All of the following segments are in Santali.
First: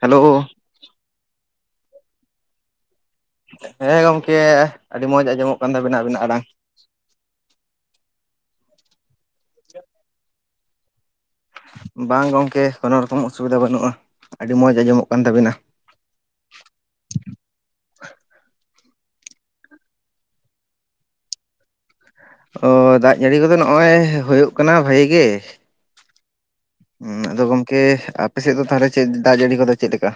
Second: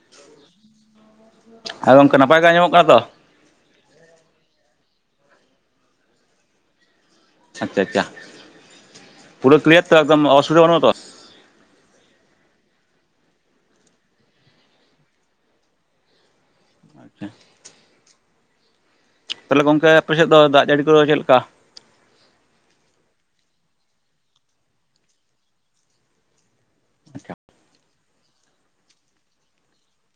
ᱦᱮᱞᱳ ᱦᱮᱸ ᱜᱚᱝᱠᱮ ᱱᱟᱯᱟᱭ ᱜᱮ ᱟᱡᱚᱢᱚᱜ ᱠᱟᱱᱟ ᱛᱚ? ᱦᱮᱸ ᱜᱚᱝᱠᱮ ᱟᱹᱰᱤ ᱢᱚᱸᱡᱽ ᱟᱸᱡᱚᱢᱚᱜ ᱠᱟᱱ ᱛᱟᱵᱤᱱᱟ ᱟᱵᱤᱱᱟᱜ ᱟᱲᱟᱝ᱾ ᱪᱷᱟ ᱟᱪᱷᱟ ᱪᱟ ᱯᱩᱨᱟ ᱠᱤᱞᱤᱭᱟᱨ ᱛᱚ ᱮᱠᱫᱚᱢ ᱚᱥᱩᱵᱤᱫᱷᱟ ᱵᱟᱹᱱᱩᱜ-ᱟ ᱛᱚ? ᱵᱟᱝ ᱜᱚᱝᱠᱮ ᱠᱳᱱᱳ ᱨᱚᱠᱚᱢ ᱚᱥᱩᱵᱤᱫᱷᱟᱹ ᱵᱟᱹᱱᱩᱜᱼᱟ, ᱟᱹᱰᱤ ᱢᱚᱡᱽ ᱟᱸᱡᱚᱢᱚᱜ ᱠᱟᱱ ᱛᱟᱹᱵᱤᱱᱟ᱾ ᱟᱪᱪᱷᱟ, ᱛᱟᱞᱦᱮ ᱜᱚᱝᱠᱮ ᱟᱯᱮᱥᱮᱫ ᱫᱚ, ᱫᱟᱜ ᱡᱟᱹᱲᱤ ᱠᱚᱫᱚ ᱪᱮᱫ ᱞᱮᱠᱟ? ᱚ ᱫᱟᱜ ᱡᱲᱤ ᱠᱚᱫᱚ ᱱᱚᱜᱼᱚᱭ, ᱦᱳᱭᱳᱜ ᱠᱟᱱᱟ ᱵᱷᱟᱜ ᱜᱮ᱾ ᱦᱩ ᱟᱫᱚ ᱜᱚᱢᱠᱮ ᱟᱯᱮᱥᱮᱫ ᱫᱚ, ᱛᱟᱦᱚᱞᱮ ᱪᱮᱫ ᱫᱟᱜ ᱡᱟᱹᱲᱤ ᱠᱚᱫᱚ, ᱪᱮᱫ ᱞᱮᱠᱟ?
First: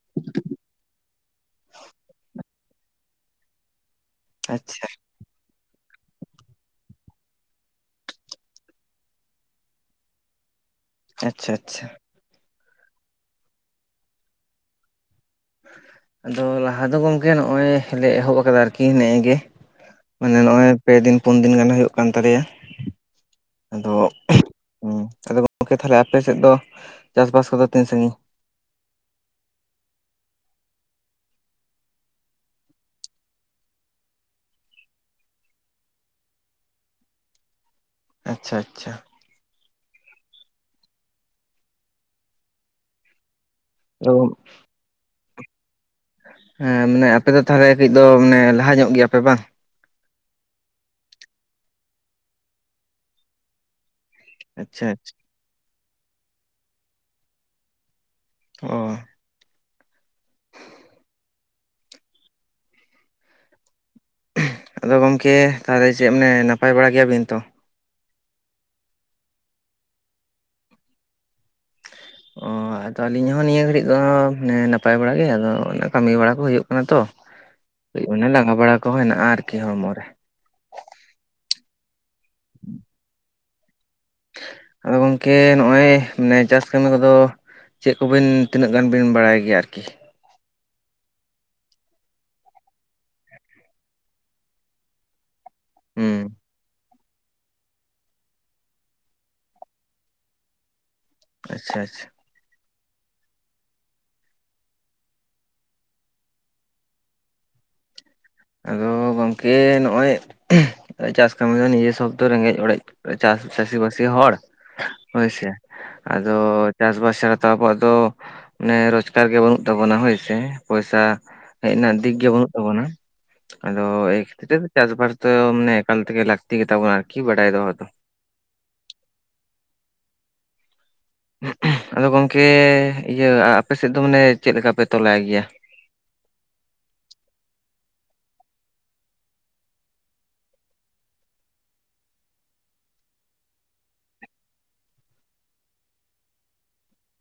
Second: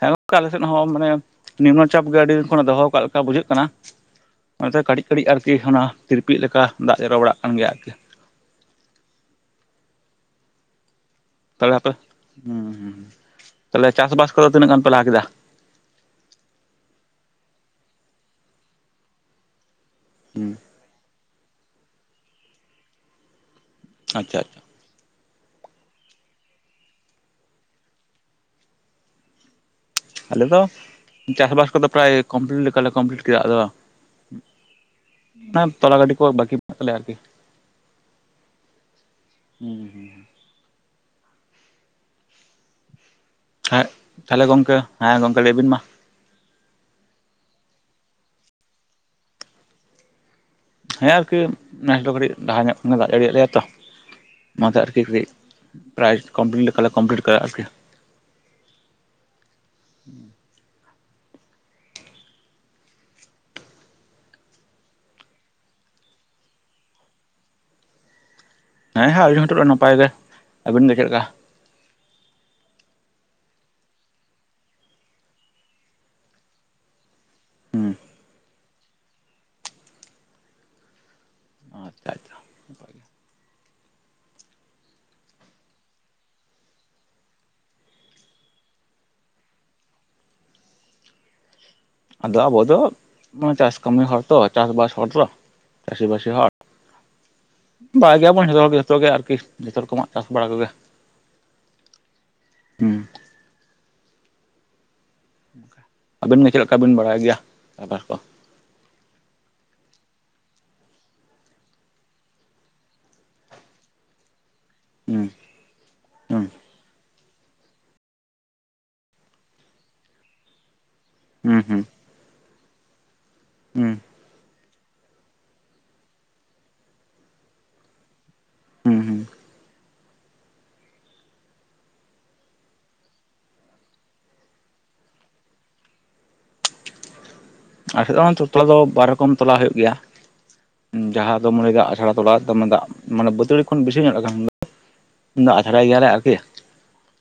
ᱦᱮᱸ ᱜᱚᱝᱠᱮ ᱟᱞᱮ ᱥᱮᱫ ᱦᱚᱸ, ᱢᱟᱱᱮ ᱱᱤᱢᱱᱚ ᱪᱟᱯ ᱜᱮ, ᱟᱹᱰᱤ ᱫᱤᱱ ᱠᱷᱚᱱᱮ ᱫᱚᱦᱚ ᱠᱟᱜ ᱞᱮᱠᱟ ᱵᱩᱡᱷᱟᱹᱜ ᱠᱟᱱᱟ᱾ ᱚᱱᱟᱛᱮ ᱟᱪᱪᱷᱟ ᱠᱟᱹᱴᱤᱡ ᱠᱟᱹᱴᱤᱡ ᱟᱨᱠᱤ ᱚᱱᱟ, ᱛᱤᱨᱯᱤ ᱞᱮᱠᱟ ᱫᱟᱜ ᱡᱚᱨ ᱵᱟᱲᱟᱜ ᱠᱟᱱ ᱜᱮᱭᱟ ᱟᱨᱠᱤ ᱾ ᱟᱪᱪᱷᱟ ᱛᱟᱦᱞᱮ ᱟᱪᱪᱷᱟ ᱟᱯᱮ ᱦᱮᱸ ᱛᱟᱦᱚᱞᱮ, ᱪᱟᱥ ᱵᱟᱥ ᱠᱚᱫᱚ ᱛᱤᱱᱟᱹᱜ ᱜᱟᱱ ᱯᱮ ᱞᱟᱦ ᱠᱮᱫᱟ? ᱟᱫᱚ ᱞᱟᱦᱟ ᱫᱚ ᱜᱚᱝᱠᱮ, ᱱᱚᱜ ᱚᱭ ᱞᱮ ᱮᱦᱚᱵ ᱟᱠᱟᱫᱟ ᱟᱨᱠᱤ ᱱᱮᱜ ᱜᱮ᱾ ᱢᱟᱱᱮ ᱱᱚᱜ ᱚᱭ ᱯᱮ ᱫᱤᱱ ᱯᱩᱱ ᱫᱤᱱ, ᱜᱟᱱ ᱦᱳᱭᱳᱜ ᱠᱟᱱ ᱛᱟᱞᱮᱭᱟ᱾ ᱟᱫᱚ, ᱟᱪᱪᱷᱟ ᱟᱪᱪᱷᱟ ᱟᱫᱚ ᱜᱚᱝᱠᱮ ᱛᱟᱦᱚᱞᱮ ᱟᱯᱮᱥᱮᱫ ᱫᱚ ᱪᱟᱥ ᱵᱟᱥ ᱠᱚᱫᱚ ᱛᱤᱱ ᱥᱟᱜᱤᱧ? ᱟᱞᱮ ᱫᱚ ᱪᱟᱥᱼᱵᱟᱥ ᱠᱚᱫᱚ, ᱯᱨᱟᱭ ᱠᱚᱢᱯᱞᱤᱴ ᱞᱮᱠᱟᱞᱮ ᱠᱚᱢᱯᱞᱤᱴ ᱠᱮᱫᱟ ᱟᱫᱚ ᱾ ᱚᱱᱟ ᱛᱚᱞᱟ ᱜᱷᱟᱰᱤ ᱠᱚ, ᱵᱟᱠᱤ ᱢᱮᱱᱟᱜ ᱛᱟᱞᱮᱭᱟ ᱟᱨᱠᱤ᱾ ᱟᱪᱪᱷᱟ, ᱟᱪᱪᱷᱟ᱾ [unintelligible] [unintelligible] ᱦᱮᱸ ᱟᱫᱚ ᱛᱟᱦᱚᱞᱮ ᱜᱚᱝᱠᱮ, ᱦᱮᱸ ᱜᱚᱝᱠᱮ ᱞᱟᱹᱭᱵᱤᱱ ᱢᱟ? ᱦᱮᱸ ᱢᱟᱱᱮ ᱟᱯᱮ ᱫᱚ ᱛᱟᱦᱚᱞᱮ ᱠᱟᱹᱡ ᱫᱚ, ᱢᱟᱱᱮ ᱞᱟᱦᱟ ᱧᱚᱜ ᱜᱮᱭᱟᱯᱮ ᱵᱟᱝ? ᱦᱮᱸ ᱟᱨᱠᱤ ᱱᱮᱥ ᱫᱚ ᱠᱟᱹᱴᱤᱡ ᱞᱟᱦᱟ ᱧᱚᱜ ᱠᱷᱚᱱᱮ ᱫᱟᱜ ᱡᱟᱹᱲᱤᱭᱟᱜ ᱞᱮᱭᱟ ᱛᱚ᱾ ᱚᱱᱟᱛᱮ ᱟᱪᱪᱷᱟ ᱟᱨᱠᱤ ᱟᱪᱪᱷᱟ ᱠᱟᱹᱴᱤᱡ ᱯᱨᱟᱭ, ᱠᱚᱢᱯᱞᱤᱴ ᱞᱮᱠᱟᱞᱮ ᱠᱚᱢᱯᱞᱤᱴ ᱠᱟᱜᱼᱟ ᱟᱨᱠᱤ᱾ ᱚ, ᱟᱫᱚ ᱜᱚᱝᱠᱮ ᱛᱟᱦᱚᱞᱮ ᱪᱮᱫ ᱢᱟᱱᱮ, ᱱᱟᱯᱟᱭ ᱵᱟᱲᱟ ᱜᱮᱭᱟᱵᱤᱱ ᱛᱚ? ᱦᱮᱸ ᱦᱮᱸ ᱟᱞᱤᱦᱚ ᱛᱚᱵᱮ ᱫᱚ ᱱᱟᱯᱟᱭ ᱜᱮ ᱟᱹᱵᱤᱱ ᱜᱮ ᱪᱮᱫ ᱞᱮᱠᱟ? ᱚ ᱟᱫᱚ ᱟᱹᱞᱤᱧ ᱦᱚᱸ ᱱᱤᱭᱟᱹ ᱜᱷᱟᱹᱲᱤᱡ ᱫᱚ, ᱢᱟᱱᱮ ᱱᱟᱯᱟᱭ ᱵᱟᱲᱟ ᱜᱮ ᱟᱫᱚ, ᱠᱟᱹᱢᱤ ᱵᱟᱲᱟ ᱠᱚ ᱦᱳᱭᱳᱜ ᱠᱟᱱᱟ ᱛᱚ᱾ ᱦᱩᱸ ᱚᱱᱮ ᱞᱟᱸᱜᱟ ᱵᱟᱲᱟ ᱠᱚ, ᱦᱮᱱᱟᱜᱼᱟ ᱟᱨᱠᱤ ᱦᱚᱲᱢᱚ ᱨᱮ᱾ [unintelligible] [unintelligible] ᱱᱟᱯᱟᱭ [inaudible] ᱜᱮ᱾ ᱟᱫᱚ ᱜᱚᱝᱠᱮ ᱱᱚᱜᱼᱚᱭ ᱱᱮ, ᱪᱟᱥ ᱠᱟᱹᱢᱤ ᱠᱚᱫᱚ ᱪᱮᱫ ᱠᱚᱵᱩᱱ ᱛᱤᱱᱟᱹᱜ ᱜᱟᱱ ᱵᱤᱱ, ᱵᱟᱲᱟᱭ ᱜᱮᱭᱟ ᱟᱨᱠᱤ? ᱟᱫᱚ ᱟᱵᱚ ᱫᱚ, ᱢᱟᱱᱮ ᱪᱟᱥ ᱠᱟᱹᱢᱤ ᱦᱚᱲ ᱛᱚ ᱪᱟᱥ ᱵᱟᱥ ᱦᱚᱲ ᱛᱚ, ᱪᱟᱹᱥᱤ ᱦᱩᱸ ᱵᱟᱹᱥᱤ ᱦᱚᱲ᱾ ᱵᱟᱲᱟᱭ ᱜᱮᱭᱟᱵᱚᱱ ᱡᱚᱛᱚ ᱦᱚᱲ ᱡᱚᱛᱚ ᱜᱮ ᱟᱨᱠᱤ ᱡᱚᱛᱚ ᱨᱚᱠᱚᱢᱟᱜ ᱪᱟᱥ ᱵᱟᱲᱟ ᱠᱚᱜᱮ᱾ ᱟᱪᱪᱷᱟ, ᱟᱪᱪᱷᱟ᱾ ᱦᱩᱸ, ᱟᱵᱮᱱ ᱜᱮ ᱪᱮᱫ ᱞᱮᱠᱟ ᱵᱮᱱ, ᱵᱟᱲᱟᱭ ᱜᱮᱭᱟ ᱪᱟᱥ ᱵᱟᱥ ᱠᱚ? ᱟᱫᱚ, ᱜᱚᱝᱠᱮ ᱱᱚᱜᱼᱚᱭ, ᱪᱟᱥ ᱠᱟᱹᱢᱤ ᱫᱚ ᱱᱤᱡᱮ ᱥᱚᱵ ᱫᱚ, ᱨᱮᱸᱜᱮᱡ ᱚᱲᱮᱡ ᱪᱟᱹᱥᱤ ᱵᱟᱹᱥᱤ ᱦᱚᱲ᱾ ᱦᱩᱸ ᱦᱳᱭᱥᱮ, ᱟᱫᱚ ᱦᱩᱸ ᱪᱟᱥ ᱵᱟᱥ ᱪᱷᱟᱲᱟ, ᱛᱚ ᱟᱵᱚᱣᱟᱜ ᱫᱚ ᱚᱱᱮ ᱨᱳᱡᱽᱜᱟᱨ ᱜᱮ ᱵᱟᱹᱱᱩᱜ ᱛᱟᱵᱚᱱᱟ, ᱦᱳᱭᱥᱮ ᱯᱚᱭᱥᱟ ᱦᱩᱸ ᱦᱮᱡ ᱦᱩᱸ ᱱᱟ᱾ ᱫᱤᱠ ᱜᱮ ᱵᱟᱹᱱᱩᱜ ᱛᱟᱵᱚᱱᱟ᱾ ᱟᱫᱚ ᱦᱩᱸ ᱮᱭ ᱠᱷᱟᱛᱤᱨ ᱛᱮ ᱪᱟᱥᱵᱟᱥ ᱫᱚ, ᱢᱟᱱᱮ ᱮᱠᱟᱞ ᱛᱮᱜᱮ ᱞᱟᱹᱠᱛᱤ ᱜᱮᱛᱟ ᱵᱚᱱᱟ, ᱟᱨᱠᱤ ᱵᱟᱰᱟᱭ ᱫᱚᱦᱚ ᱫᱚ᱾ ᱦᱩᱸ, ᱦᱩᱸ᱾ ᱟᱫᱚ ᱜᱚᱝᱠᱮ ᱤᱭᱟᱹ ᱟᱯᱮ ᱥᱮᱫ ᱫᱚ ᱢᱟᱱᱮ, ᱪᱮᱫ ᱞᱮᱠᱟ ᱯᱮ ᱛᱚᱞᱟᱭ ᱜᱮᱭᱟ? ᱟᱞᱮᱥᱮᱫ ᱫᱚ ᱚᱱᱟ ᱛᱚ ᱛᱚᱞᱟ ᱫᱚ, ᱵᱟᱨ ᱨᱚᱠᱚᱢ ᱛᱚᱞᱟ ᱦᱳᱭᱳᱜ ᱜᱮᱭᱟ᱾ ᱡᱟᱦᱟᱸ ᱫᱚᱢ ᱞᱟᱹᱭ ᱫᱟᱜ ᱟᱪᱷᱟᱲᱟ ᱛᱚᱞᱟ, ᱫᱚᱢᱮ ᱫᱟᱜ ᱢᱟᱱᱮ ᱵᱟᱹᱛᱟᱹᱲᱤ ᱠᱷᱚᱱ ᱵᱤᱥᱤ ᱧᱚᱜ ᱞᱟᱜᱟᱜ᱾ ᱩᱱ ᱫᱚ ᱟᱪᱷᱟᱨᱟᱭ ᱜᱮᱭᱟᱞᱮ ᱟᱨᱠᱤ,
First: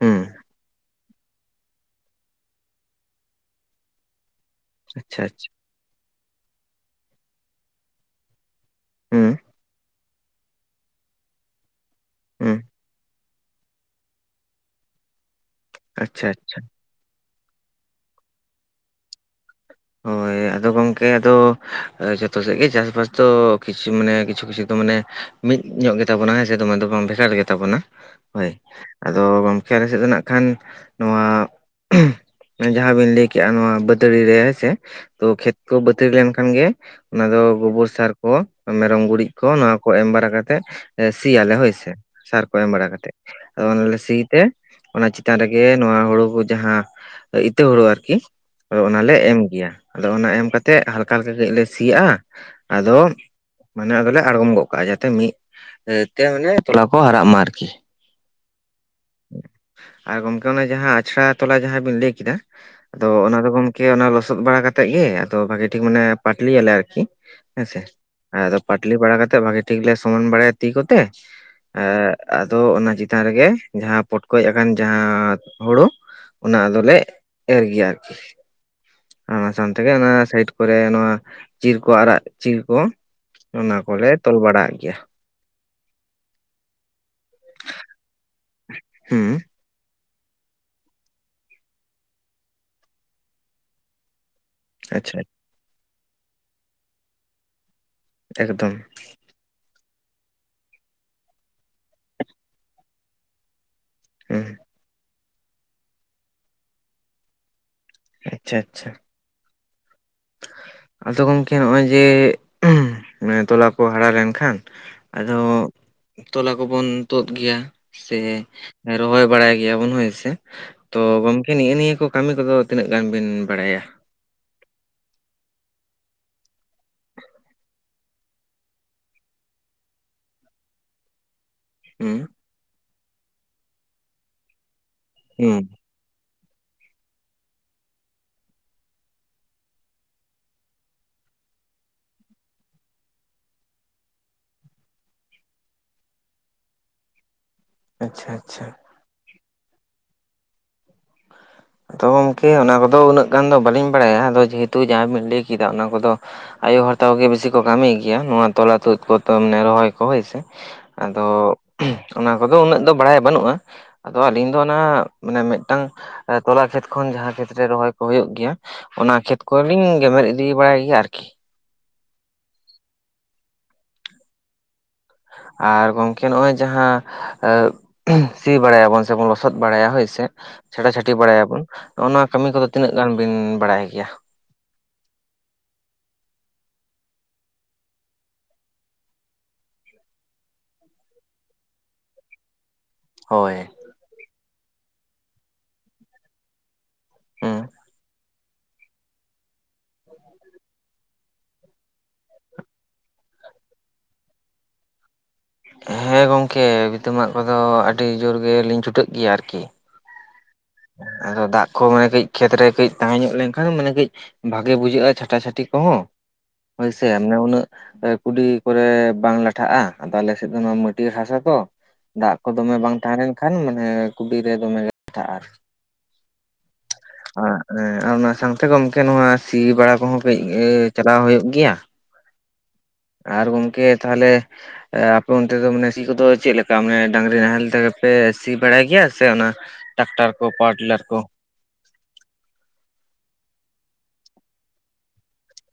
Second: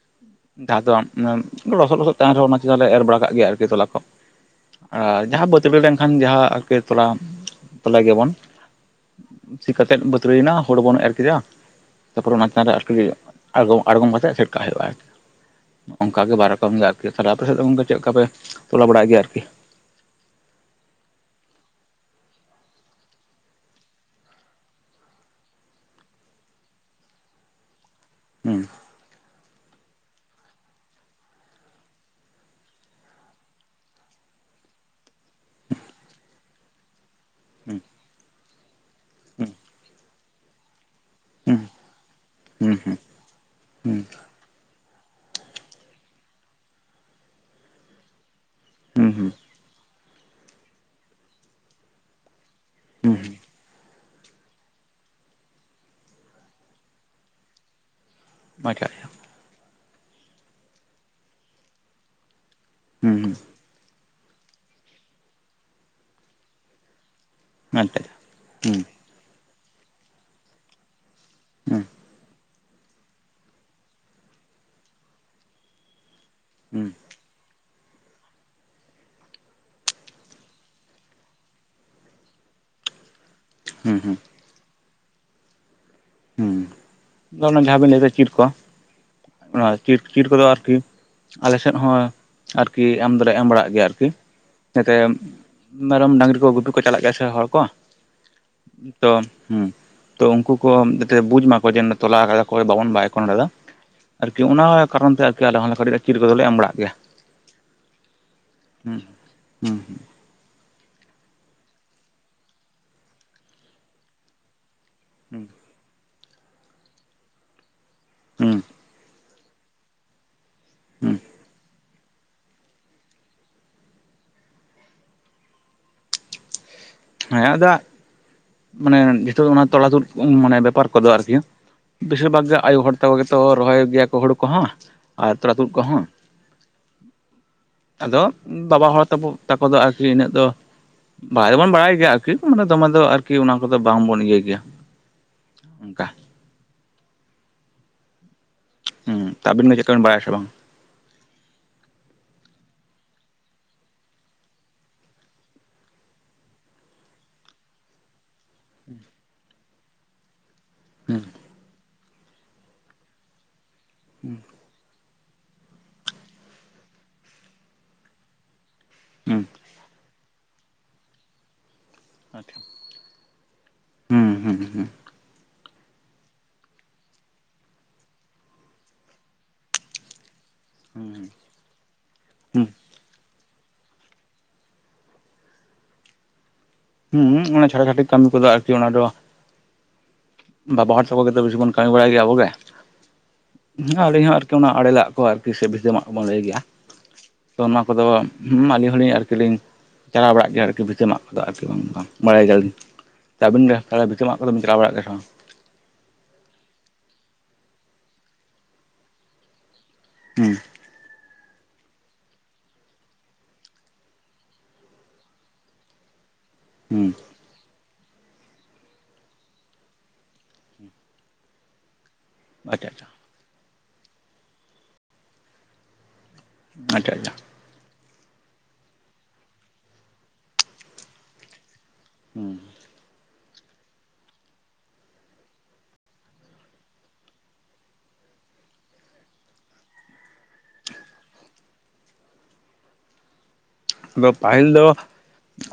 ᱦᱩᱸ ᱡᱟᱦᱟᱸ ᱫᱚ, ᱞᱚᱥᱚᱫ ᱞᱚᱥᱚᱫ ᱛᱟᱦᱮᱱ ᱨᱮᱦᱚᱸ, ᱚᱱᱟ ᱪᱮᱛᱟᱱ ᱨᱮ ᱮᱨ ᱵᱟᱲᱟ ᱠᱟᱜ ᱜᱮ, ᱟᱨᱠᱤ ᱛᱚᱞᱟ ᱠᱚ ᱟᱪᱪᱷᱟ ᱟᱨ ᱟᱪᱪᱷᱟ ᱵᱟᱹᱛᱟ. ᱲᱤ ᱞᱮᱱᱠᱷᱟᱱ ᱡᱟᱦᱟᱸᱠᱮ ᱛᱚᱞᱟ ᱛᱚᱞᱟ ᱜᱮᱵᱚᱱ ᱦᱩᱸ ᱪᱤ ᱠᱟᱹᱛᱮ, ᱩᱛᱩᱨᱟᱹᱭᱮᱱᱟ ᱦᱚᱲ ᱵᱚᱱ ᱮᱨ ᱠᱮᱫᱟ ᱛᱟᱯᱚᱨ ᱚᱱᱟ ᱦᱩᱸ ᱪᱮᱛᱟᱱ ᱟᱨᱠᱤ ᱟᱲᱜᱟᱢ ᱟᱲᱜᱚᱢ ᱠᱟᱛᱮᱜ ᱥᱮᱴᱠᱟᱜ ᱦᱟᱭᱚᱜᱼᱟ ᱟᱨᱠᱤ ᱚᱱᱠᱟ ᱟᱪᱪᱷᱟ ᱜᱮ ᱟᱪᱪᱷᱟ ᱵᱟᱨ ᱨᱚᱠᱚᱢ ᱜᱮ ᱛᱟᱦᱚᱞᱮ ᱟᱯᱮ ᱥᱮᱫ ᱜᱚᱝᱠᱮ ᱪᱮᱫ ᱞᱮᱠᱟ ᱯᱮ ᱛᱚᱞᱟ ᱵᱟᱲᱟᱭ ᱜᱮᱭᱟ ᱟᱨᱠᱤ? ᱦᱳᱭ ᱟᱫᱚ ᱜᱚᱝᱠᱮ ᱟᱫᱚ ᱡᱷᱚᱛᱚ ᱥᱮᱫ ᱜᱮ ᱪᱟᱥᱵᱟᱥ ᱫᱚ ᱠᱤᱪᱩ ᱢᱟᱱᱮ ᱠᱤᱪᱷᱩ ᱠᱤᱪᱷᱩ ᱫᱚ ᱢᱟᱱᱮ, ᱢᱤᱫ ᱧᱚᱜ ᱜᱮᱛᱟᱵᱚᱱᱟ ᱦᱮ ᱥᱮ ᱫᱚᱢᱮ ᱫᱚ ᱵᱟᱝ ᱵᱷᱮᱜᱟᱨ ᱜᱮᱛᱟᱵᱚᱱᱟ ᱦᱳᱭ ᱦᱩᱸ ᱟᱫᱚ ᱜᱚᱢᱠᱮ ᱟᱞᱮ ᱥᱮᱜ ᱫᱚ ᱱᱟᱜᱠᱷᱟᱱ ᱱᱚᱣᱟ ᱡᱟᱦᱟᱸ ᱵᱤᱱ ᱞᱟᱹᱭ ᱠᱮᱜᱼᱟ ᱱᱚᱣᱟ ᱵᱟᱹᱛᱟᱲᱤ ᱨᱮ ᱥᱮ ᱛᱚ ᱠᱷᱮᱛ ᱠᱚ ᱵᱟᱹᱛᱟᱲᱤ ᱞᱮᱱᱠᱷᱟᱱ ᱜᱮ ᱚᱱᱟ ᱫᱚ ᱜᱳᱵᱚᱨ ᱥᱟᱨ ᱠᱚ ᱢᱮᱨᱚᱢ ᱜᱩᱨᱤᱡ ᱠᱚ ᱱᱚᱶᱟ ᱠᱚ ᱮᱢ ᱵᱟᱨᱟ ᱠᱟᱛᱮ ᱥᱤᱭᱟᱞᱮ ᱦᱳᱭ ᱥᱮ ᱥᱟᱨ ᱠᱚ ᱮᱢ ᱦᱩᱸ ᱵᱟᱲᱟ ᱦᱩᱸ ᱠᱟᱛᱮ ᱟᱫᱚ ᱚᱱᱟᱞᱮ ᱥᱤ ᱛᱮ ᱚᱱᱟ ᱪᱮᱛᱟᱱ ᱨᱮᱜᱮ ᱱᱚᱣᱟ ᱦᱳᱲᱳ ᱠᱚ ᱡᱟᱦᱟᱸ ᱤᱛᱟᱹ ᱦᱩᱲᱩ ᱟᱨᱠᱤ ᱦᱩᱸ ᱚᱱᱟᱞᱮ ᱦᱩᱸ ᱮᱢ ᱜᱮᱭᱟ ᱟᱫᱚ ᱚᱱᱟ ᱮᱢ ᱠᱟᱛᱮᱜ ᱦᱟᱞᱠᱟ ᱦᱟᱞᱠᱟ ᱠᱟᱹᱡ ᱞᱮ ᱥᱤ ᱭᱟᱜ-ᱟ ᱟᱫᱚ᱾ ᱢᱟᱱᱮ ᱟᱫᱚᱞᱮ ᱟᱲᱜᱚᱢ ᱜᱚᱜ ᱠᱟᱜᱼᱟ ᱡᱟᱛᱮ ᱢᱤᱜ ᱛᱮ ᱵᱚᱞᱮ ᱛᱚᱞᱟ ᱠᱚ ᱦᱟᱨᱟᱜ ᱢᱟ ᱟᱨᱠᱤ᱾ [unintelligible] ᱟᱨ ᱜᱚᱢᱠᱮ ᱚᱱᱮ ᱡᱟᱦᱟᱸ ᱟᱪᱲᱟ ᱛᱚᱞᱟ ᱡᱟᱦᱟᱸ ᱵᱤᱱ ᱞᱟᱹᱭ ᱠᱮᱫᱟ ᱦᱩᱸ ᱦᱩᱸ ᱚᱱᱟ ᱫᱚ ᱜᱚᱢ ᱚᱱᱟ ᱞᱚᱥᱚᱫ ᱵᱟᱲᱟ ᱠᱟᱛᱮᱜ ᱜᱮ ᱟᱫᱚ ᱵᱷᱟᱜᱮ ᱴᱷᱤᱠ ᱢᱟᱱᱮ ᱯᱟᱴᱞᱤ ᱭᱟᱞᱮ ᱟᱨᱠᱤ᱾ ᱦᱮᱸᱥᱮ ᱟᱪᱪᱷᱟ ᱟᱪᱪᱷᱟ ᱟᱫᱚ ᱦᱩᱸ ᱯᱟᱴᱞᱤ ᱵᱟᱲᱟ ᱠᱟᱛᱮ ᱵᱷᱟᱜᱮ ᱴᱷᱤᱠ ᱞᱮ ᱥᱚᱢᱟᱱ ᱵᱟᱲᱟᱭ ᱛᱤ ᱠᱚᱛᱮ᱾ ᱦᱩᱸ ᱛᱚ ᱚᱱᱟ ᱪᱮᱛᱟᱱ ᱨᱮᱜᱮ ᱡᱟᱦᱟᱸ ᱯᱚᱴᱠᱚᱡ ᱟᱠᱟᱱ ᱡᱟᱦᱟᱸ ᱦᱳᱲᱳ ᱚᱱᱟ ᱦᱩᱸ ᱟᱫᱚᱞᱮ᱾ ᱮᱨ ᱜᱮᱭᱟ ᱟᱨᱠᱤ ᱟᱨ ᱚᱱᱟ ᱥᱟᱝ ᱛᱮᱜᱮ ᱚᱱᱟ ᱥᱟᱭᱤᱴ ᱠᱚᱨᱮ ᱱᱚᱣᱟ ᱪᱤᱨ ᱠᱚ ᱟᱨᱟᱜ ᱪᱤᱨ ᱠᱚ ᱚᱱᱟ ᱦᱩᱸ ᱠᱚᱞᱮ ᱦᱩᱸ ᱛᱚᱞ ᱵᱟᱲᱟᱜ ᱜᱮᱭᱟ ᱦᱩᱸ ᱡᱟᱦᱟᱸ ᱵᱮᱱ ᱞᱟᱭ ᱫᱟ‌ ᱚᱱᱟ ᱪᱤᱨ ᱠᱚ ᱦᱩᱸ ᱚᱱᱟ ᱪᱤᱴ ᱪᱤᱴ ᱠᱚᱫᱚ ᱟᱨᱠᱤ ᱟᱞᱮ ᱥᱮᱫ ᱦᱚᱸ ᱟᱨᱠᱤ ᱟᱢᱫᱞᱮ ᱮᱢ ᱵᱟᱲᱟᱜ ᱜᱮᱭᱟ ᱟᱨᱠᱤ ᱡᱟᱛᱮ ᱟᱪᱪᱷᱟ ᱢᱮᱨᱚᱢ ᱰᱟᱹᱟᱝᱨᱤ ᱠᱚ ᱜᱩᱯᱤ ᱠᱚ ᱪᱟᱞᱟᱜ ᱜᱮᱭᱟ ᱥᱮ ᱦᱚᱲ ᱠᱚ ᱮᱠᱫᱚᱢ ᱛᱚ ᱦᱩᱸ ᱛᱚ ᱩᱱᱠᱩ ᱠᱚ ᱡᱟᱛᱮ ᱵᱩᱡ ᱢᱟᱠᱚ ᱡᱟᱛᱮ ᱛᱚᱞᱟ ᱠᱟᱫᱟ ᱠᱚ ᱵᱟᱵᱚᱱ ᱵᱟᱭ ᱠᱚᱣᱟ ᱱᱚᱰᱮ ᱫᱚ ᱟᱨᱠᱤ ᱦᱩᱸ ᱚᱱᱟ ᱠᱟᱨᱚᱱ ᱛᱮ ᱟᱞᱮ ᱦᱚᱸᱞᱮ ᱠᱟᱹᱴᱤᱡ ᱪᱤᱨ ᱠᱚᱫᱚᱞᱮ ᱮᱢ ᱵᱟᱲᱟᱜ ᱜᱮᱭᱟ ᱟᱪᱪᱷᱟ ᱟᱪᱪᱷᱟ ᱟᱫᱚ ᱜᱚᱝᱠᱮ ᱱᱚᱜᱼᱚᱭ ᱡᱮ ᱛᱚᱞᱟ ᱠᱚ ᱦᱟᱨᱟ ᱞᱮᱱᱠᱷᱟᱱ ᱟᱫᱚ᱾ ᱛᱚᱞᱟ ᱠᱚᱵᱚᱱ ᱛᱩᱫ ᱜᱮᱭᱟ ᱥᱮ ᱦᱩᱸ ᱨᱚᱦᱚᱭ ᱵᱟᱲᱟᱭ ᱜᱮᱭᱟᱵᱚᱱ ᱦᱳᱭᱥᱮ᱾ ᱛᱚ ᱜᱚᱢᱠᱮ ᱱᱤᱼᱮ ᱱᱤᱭᱟᱹ ᱠᱟᱹᱢᱤ ᱠᱚᱫᱚ ᱛᱤᱱᱟᱹᱜ ᱜᱟᱱ ᱵᱤᱱ ᱵᱟᱲᱟᱭᱟ ᱦᱮᱸ ᱟᱫᱚ ᱢᱟᱱᱮ ᱡᱷᱚᱛᱚ ᱚᱱᱟ ᱛᱚᱞᱟ‌ ᱛᱳᱫ ᱢᱟᱱᱮ ᱵᱮᱯᱟᱨ ᱠᱚᱫᱚ ᱟᱨᱠᱤ ᱦᱩᱸ ᱵᱮᱥᱤᱨ ᱵᱷᱟᱜᱽ ᱜᱮ ᱟᱭᱩ ᱦᱚᱲ ᱛᱟᱠᱚ ᱜᱮᱛᱚ ᱨᱚᱦᱚᱭ ᱜᱮᱭᱟ ᱠᱚ ᱦᱳᱲᱳ ᱠᱚᱦᱚᱸ ᱟᱨ ᱛᱚᱞᱟ ᱦᱩᱸ ᱛᱩᱫ ᱠᱚᱦᱚᱸ ᱟᱫᱚ ᱵᱟᱵᱟ ᱦᱚᱲ ᱛᱟᱵᱚ ᱛᱟᱠᱚ ᱫᱚᱜ ᱟᱨᱠᱤ ᱤᱱᱟᱹᱜ ᱫᱚ ᱵᱚᱲᱟᱭ ᱫᱚᱵᱚᱱ ᱵᱟᱲᱟᱭ ᱜᱮᱭᱟ ᱟᱨᱠᱤ ᱢᱟᱱᱮ ᱫᱚᱢᱮ ᱫᱚ ᱟᱨᱠᱤ ᱚᱱᱟ ᱠᱚᱫᱚ ᱵᱟᱝᱵᱚᱱ ᱤᱭᱟᱹᱭ ᱜᱮᱭᱟ ᱚᱱᱠᱟ ᱟᱪᱪᱷᱟ ᱟᱪᱪᱷᱟ ᱦᱩᱸ ᱛᱟ ᱟᱵᱤᱱ ᱜᱮ ᱪᱮᱜᱠᱟ ᱵᱤᱱ ᱵᱟᱲᱟᱭᱟ ᱥᱮ ᱵᱟᱝ ᱟᱫᱚ ᱜᱚᱝᱠᱮ ᱚᱱᱟ ᱠᱚᱫᱚ ᱩᱱᱟᱹᱜ ᱜᱟᱱ ᱫᱚ ᱵᱟᱟᱹᱞᱤᱧ ᱵᱟᱲᱟᱭᱟ ᱟᱫᱚ ᱡᱮᱦᱮᱛᱩ ᱡᱟᱦᱟᱸ ᱵᱤᱱ ᱞᱟᱹᱭ ᱠᱮᱫᱟ ᱚᱱᱟ ᱠᱚᱫᱚ᱾ ᱟᱭᱳ ᱦᱚᱲ ᱛᱟᱠᱚ ᱜᱮ ᱵᱤᱥᱤ ᱠᱚ ᱠᱟᱹᱢᱤ ᱜᱮᱭᱟ ᱱᱚᱣᱟ ᱛᱚᱞᱟ ᱛᱩᱫ ᱠᱚ ᱢᱟᱱᱮ ᱨᱚᱦᱚᱭ ᱠᱚ ᱦᱳᱭ ᱥᱮ ᱦᱩᱸ ᱟᱫᱚ ᱚᱱᱟ ᱠᱚᱫᱚ ᱩᱱᱟᱹᱜ ᱫᱚ ᱵᱟᱲᱟᱭ ᱵᱟᱹᱱᱩᱜᱼᱟ ᱟᱫᱚ ᱟᱞᱤᱧ ᱫᱚ᱾ ᱚᱱᱟ ᱢᱟᱱᱮ ᱢᱤᱜᱴᱟᱝ ᱛᱚᱞᱟ ᱠᱷᱮᱛ ᱠᱷᱚᱱ ᱡᱟᱦᱟᱸ ᱠᱷᱮᱛᱨᱮ ᱨᱚᱦᱚᱭ ᱠᱚ ᱦᱳᱭᱳᱜ ᱜᱮᱭᱟ᱾ ᱚᱱᱟ ᱦᱩᱸ ᱠᱷᱮᱛ ᱠᱚᱨᱮᱞᱤᱧ ᱜᱮᱢᱮᱨ ᱤᱫᱤ ᱵᱟᱲᱟᱭ ᱜᱮᱭᱟ ᱟᱨᱠᱤ᱾ [inaudible] ᱦᱩᱸ ᱦᱩᱸ ᱦᱩᱸ᱾ ᱟᱨ ᱜᱚᱝᱠᱮ ᱱᱚᱜᱼᱚᱭ ᱡᱟᱦᱟᱸ ᱟᱸ ᱥᱤ ᱵᱟᱲᱟᱭᱟᱵᱚᱱ ᱥᱮ ᱵᱚᱱ ᱞᱚᱥᱚᱫ ᱵᱟᱲᱟᱭᱟ ᱦᱳᱭ ᱥᱮ ᱪᱷᱟᱴᱟ ᱪᱷᱟᱴᱤ ᱵᱟᱲᱟᱭᱟ ᱵᱚᱱ ᱱᱚᱜ-ᱚ ᱱᱚᱣᱟ ᱠᱟᱹᱢᱤ ᱦᱩᱸ ᱠᱚᱫᱚ ᱛᱤᱱᱟᱹᱜ ᱜᱟᱱ ᱵᱤᱱ ᱵᱟᱲᱟᱭ ᱜᱮᱭᱟ? ᱦᱩᱸ ᱚᱱᱟ ᱪᱷᱟᱴᱟ ᱪᱷᱟᱴᱤ ᱠᱟᱹᱢᱤ ᱠᱚᱫᱟ ᱟᱨᱠᱤ ᱚᱱᱟ ᱫᱚ ᱵᱟᱵᱟ ᱦᱚᱲ ᱪᱟᱠᱚ ᱜᱮᱛᱚ ᱵᱤᱥᱤ ᱵᱚᱱ ᱠᱟᱹᱢᱤ ᱵᱟᱲᱟᱭ ᱜᱮᱭᱟ ᱟᱵᱚ ᱜᱮ᱾ ᱦᱳᱭ᱾ ᱦᱩᱸ ᱟᱹᱞᱤ ᱦᱚᱸ ᱟᱨᱠᱤ ᱚᱱᱟ ᱟᱲᱮᱞᱟᱜ ᱠᱚ ᱟᱨᱠᱤ ᱥᱮ ᱵᱷᱤᱛᱟᱹ ᱢᱟᱜ ᱠᱚ ᱵᱚᱱ ᱞᱟᱹᱭ ᱜᱮᱭᱟ ᱦᱩᱸ ᱛᱚ ᱚᱱᱟ ᱠᱚᱫᱚ ᱦᱩᱸ ᱟᱹᱞᱤᱧ ᱦᱚᱸᱞᱤᱧ ᱟᱨᱠᱤ ᱞᱤᱧ ᱪᱟᱞᱟᱣ ᱵᱟᱲᱟᱜ ᱜᱮᱭᱟ ᱟᱨᱠᱤ ᱵᱷᱤᱛᱟᱹ ᱢᱟᱜ ᱠᱚᱫᱚ ᱟᱨᱠᱤ ᱵᱟᱝ ᱝᱴᱫᱚ ᱵᱟᱝ, ᱵᱟᱲᱟᱭ ᱜᱮᱭᱟᱞᱤᱧ᱾ ᱛᱟᱟᱹᱵᱤᱱ ᱜᱮ ᱛᱟᱦᱚᱞᱮ ᱵᱷᱤᱛᱟᱹ ᱢᱟᱜ ᱠᱚᱫᱚ ᱵᱤᱱ ᱪᱟᱞᱟᱣ ᱵᱟᱲᱟᱜ ᱜᱮᱭᱟ ᱥᱮ ᱵᱟᱝ? ᱦᱮᱸ ᱜᱚᱝᱠᱮ ᱵᱷᱤᱛᱟᱹ ᱢᱟᱜ ᱠᱚᱫᱚ ᱟᱹᱰᱤ ᱡᱳᱨ ᱜᱮ ᱞᱤᱧ ᱪᱷᱩᱴᱟᱹᱜ ᱜᱮᱭᱟ ᱟᱨᱠᱤ᱾ ᱦᱩᱸ᱾ ᱟᱫᱚ ᱫᱟᱜ ᱠᱚ ᱢᱟᱱᱮ ᱠᱟᱹᱡ ᱠᱷᱮᱛᱨᱮ ᱠᱟᱹᱡ ᱛᱟᱦᱮᱸ ᱧᱚᱜ ᱞᱮᱱᱠᱷᱟᱱ ᱢᱟᱱᱮ ᱠᱟᱹᱡ ᱵᱷᱟᱜᱮ ᱵᱩᱡᱷᱟᱹᱜᱼᱟ ᱪᱷᱟᱴᱟ ᱪᱷᱟᱴᱤ ᱠᱚᱦᱚᱸ᱾ ᱦᱳᱭᱥᱮ ᱦᱩᱸ ᱢᱟᱱᱮ ᱩᱱᱟᱹᱜ ᱮ ᱠᱩᱰᱤ ᱠᱚᱨᱮ ᱵᱟᱝ ᱞᱟᱴᱷᱟᱜᱼᱟ, ᱟᱫᱚ ᱟᱞᱮ ᱥᱮᱫ ᱫᱚ ᱱᱚᱣᱟ ᱢᱟᱹᱴᱤᱭᱟᱹᱲ ᱦᱟᱥᱟ ᱛᱚ᱾ ᱫᱟᱜ ᱠᱚ ᱫᱚᱢᱮ ᱟᱪᱪᱷᱟ ᱵᱟᱝ ᱟᱪᱪᱷᱟ ᱛᱟᱦᱮᱸ ᱞᱮᱱᱠᱷᱟᱱ ᱢᱟᱱᱮ ᱠᱩᱵᱤᱨᱮ ᱫᱚᱢᱮ [inaudible] ᱞᱟᱴᱷᱟᱜᱼᱟ ᱟᱨ ᱟᱪᱷᱟ ᱟᱪᱷᱟ᱾ ᱟ ᱮᱸ ᱟᱨ ᱚᱱᱟ ᱥᱟᱶᱛᱮ ᱜᱚᱢᱠᱮ ᱱᱚᱣᱟ ᱥᱤ ᱵᱟᱲᱟ ᱠᱚᱦᱚᱸ ᱠᱟᱹᱡ ᱮ ᱪᱟᱞᱟᱣ ᱦᱩᱭᱩᱜ ᱜᱮᱭᱟ, ᱟ ᱦᱩᱸ᱾ ᱟᱨ ᱜᱚᱢᱠᱮ ᱛᱟᱦᱚᱞᱮ ᱟ-ᱯᱮ ᱚᱱᱛᱮ ᱫᱚ ᱢᱟᱱᱮ ᱥᱤ ᱠᱚᱫᱚ ᱪᱮᱫ ᱞᱮᱠᱟ ᱢᱟᱱᱮ ᱰᱟᱝᱨᱤ ᱱᱟᱦᱮᱞ ᱛᱮᱜᱮ ᱯᱮ ᱥᱤ ᱵᱟᱲᱟᱭ ᱜᱮᱭᱟ? ᱥᱮ ᱚᱱᱟ ᱴᱟᱠᱴᱟᱨ ᱠᱚ ᱯᱟᱣᱟᱨ ᱴᱤᱞᱟᱨ ᱠᱚ᱾ ᱫᱚ ᱯᱟᱹᱦᱤᱞ ᱫᱚ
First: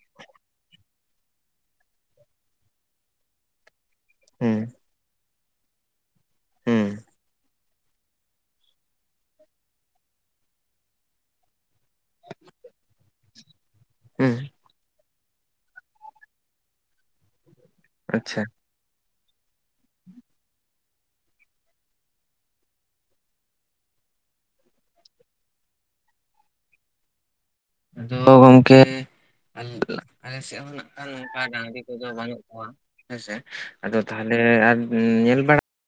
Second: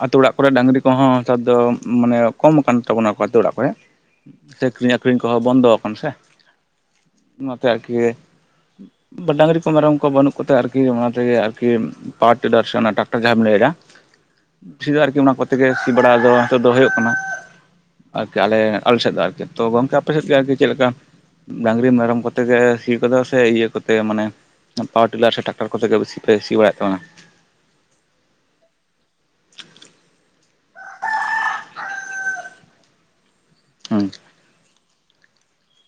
ᱟᱛᱳ ᱚᱲᱟᱜ ᱠᱚᱨᱮᱜ ᱰᱟᱹᱝᱨᱤ ᱠᱚᱦᱚᱸ ᱦᱮᱛᱟᱨ ᱫᱚ ᱢᱟᱱᱮ ᱠᱚᱢ ᱟᱠᱟᱱ ᱛᱟᱵᱚᱱᱟ ᱠᱚ ᱟᱛᱳ ᱚᱲᱟᱜ ᱠᱚᱨᱮᱜ᱾ ᱦᱩᱸ ᱥᱮ ᱠᱤᱨᱤᱧ ᱟᱠᱷᱨᱤᱧ ᱠᱚᱦᱚᱸ ᱵᱚᱱᱫᱚ ᱟᱠᱟᱱᱟ ᱥᱮ ᱦᱩᱸ᱾ ᱱᱚᱛᱮ ᱟᱠᱤ ᱵᱟ ᱰᱟᱹᱝᱨᱤ ᱠᱚ ᱢᱮᱨᱚᱢ ᱠᱚ ᱵᱟᱹᱱᱩᱜ ᱠᱚᱛᱮ ᱟᱨᱠᱤ ᱚᱱᱟ ᱛᱮᱜᱮ ᱟᱨᱠᱤ ᱯᱟᱣᱟᱨ ᱴᱤᱞᱟᱨ ᱥᱮ ᱴᱟᱠ ᱴᱟᱨ ᱡᱟᱦᱟᱸᱢ ᱞᱮᱭ ᱫᱟ, ᱦᱩᱸ ᱵᱤᱥᱤ ᱫᱚ ᱟᱨᱠᱤ ᱚᱱᱟ ᱠᱚᱛᱮ ᱜᱮ ᱥᱤ ᱵᱟᱲᱟ ᱫᱚ ᱦᱤᱛᱳᱜ ᱫᱚ ᱦᱩᱭᱩᱜ ᱠᱟᱱᱟ᱾ ᱟᱨᱠᱤ ᱟᱪᱪᱷᱟ ᱟᱞᱮ, ᱟᱞᱮ ᱥᱮᱫ ᱫᱚ ᱟᱨᱠᱤ ᱛᱚ ᱜᱚᱢᱠᱮ ᱟᱯᱮ ᱥᱮᱫ ᱜᱮ ᱟᱨᱠᱤ ᱪᱮᱫ ᱞᱮᱠᱟ ᱰᱟᱝᱨᱤ ᱢᱮᱨᱚᱢ ᱠᱚᱛᱮ ᱜᱮ ᱥᱤ ᱠᱚᱫᱚ ᱥᱮ ᱤᱭᱟᱹ ᱠᱚᱛᱮ ᱢᱟᱱᱮ ᱯᱟᱣᱟᱨ ᱴᱤᱞᱟᱨ ᱥᱮ ᱴᱟᱠᱴᱚᱨ ᱠᱚᱛᱮ ᱜᱮ ᱵᱮᱥᱤ ᱯᱮ ᱥᱤ ᱵᱟᱲᱟᱭᱮᱫ ᱛᱟᱵᱚᱱᱟ? ᱟᱫᱚ ᱜᱚᱝᱠᱮ ᱟᱞᱮ, ᱟᱞᱮ ᱥᱮᱫ ᱠᱚ ᱱᱟᱜ ᱠᱷᱟᱱ ᱚᱱᱠᱟ ᱰᱟᱝᱨᱤ ᱠᱚᱫᱚ ᱵᱟᱹᱱᱩᱜ ᱠᱚᱣᱟ ᱦᱮᱸᱥᱮ, ᱟᱫᱚ ᱦᱩᱸ ᱛᱟᱦᱚᱞᱮ ᱟᱨ ᱩᱸ ᱧᱮᱞ ᱵᱟᱲᱟ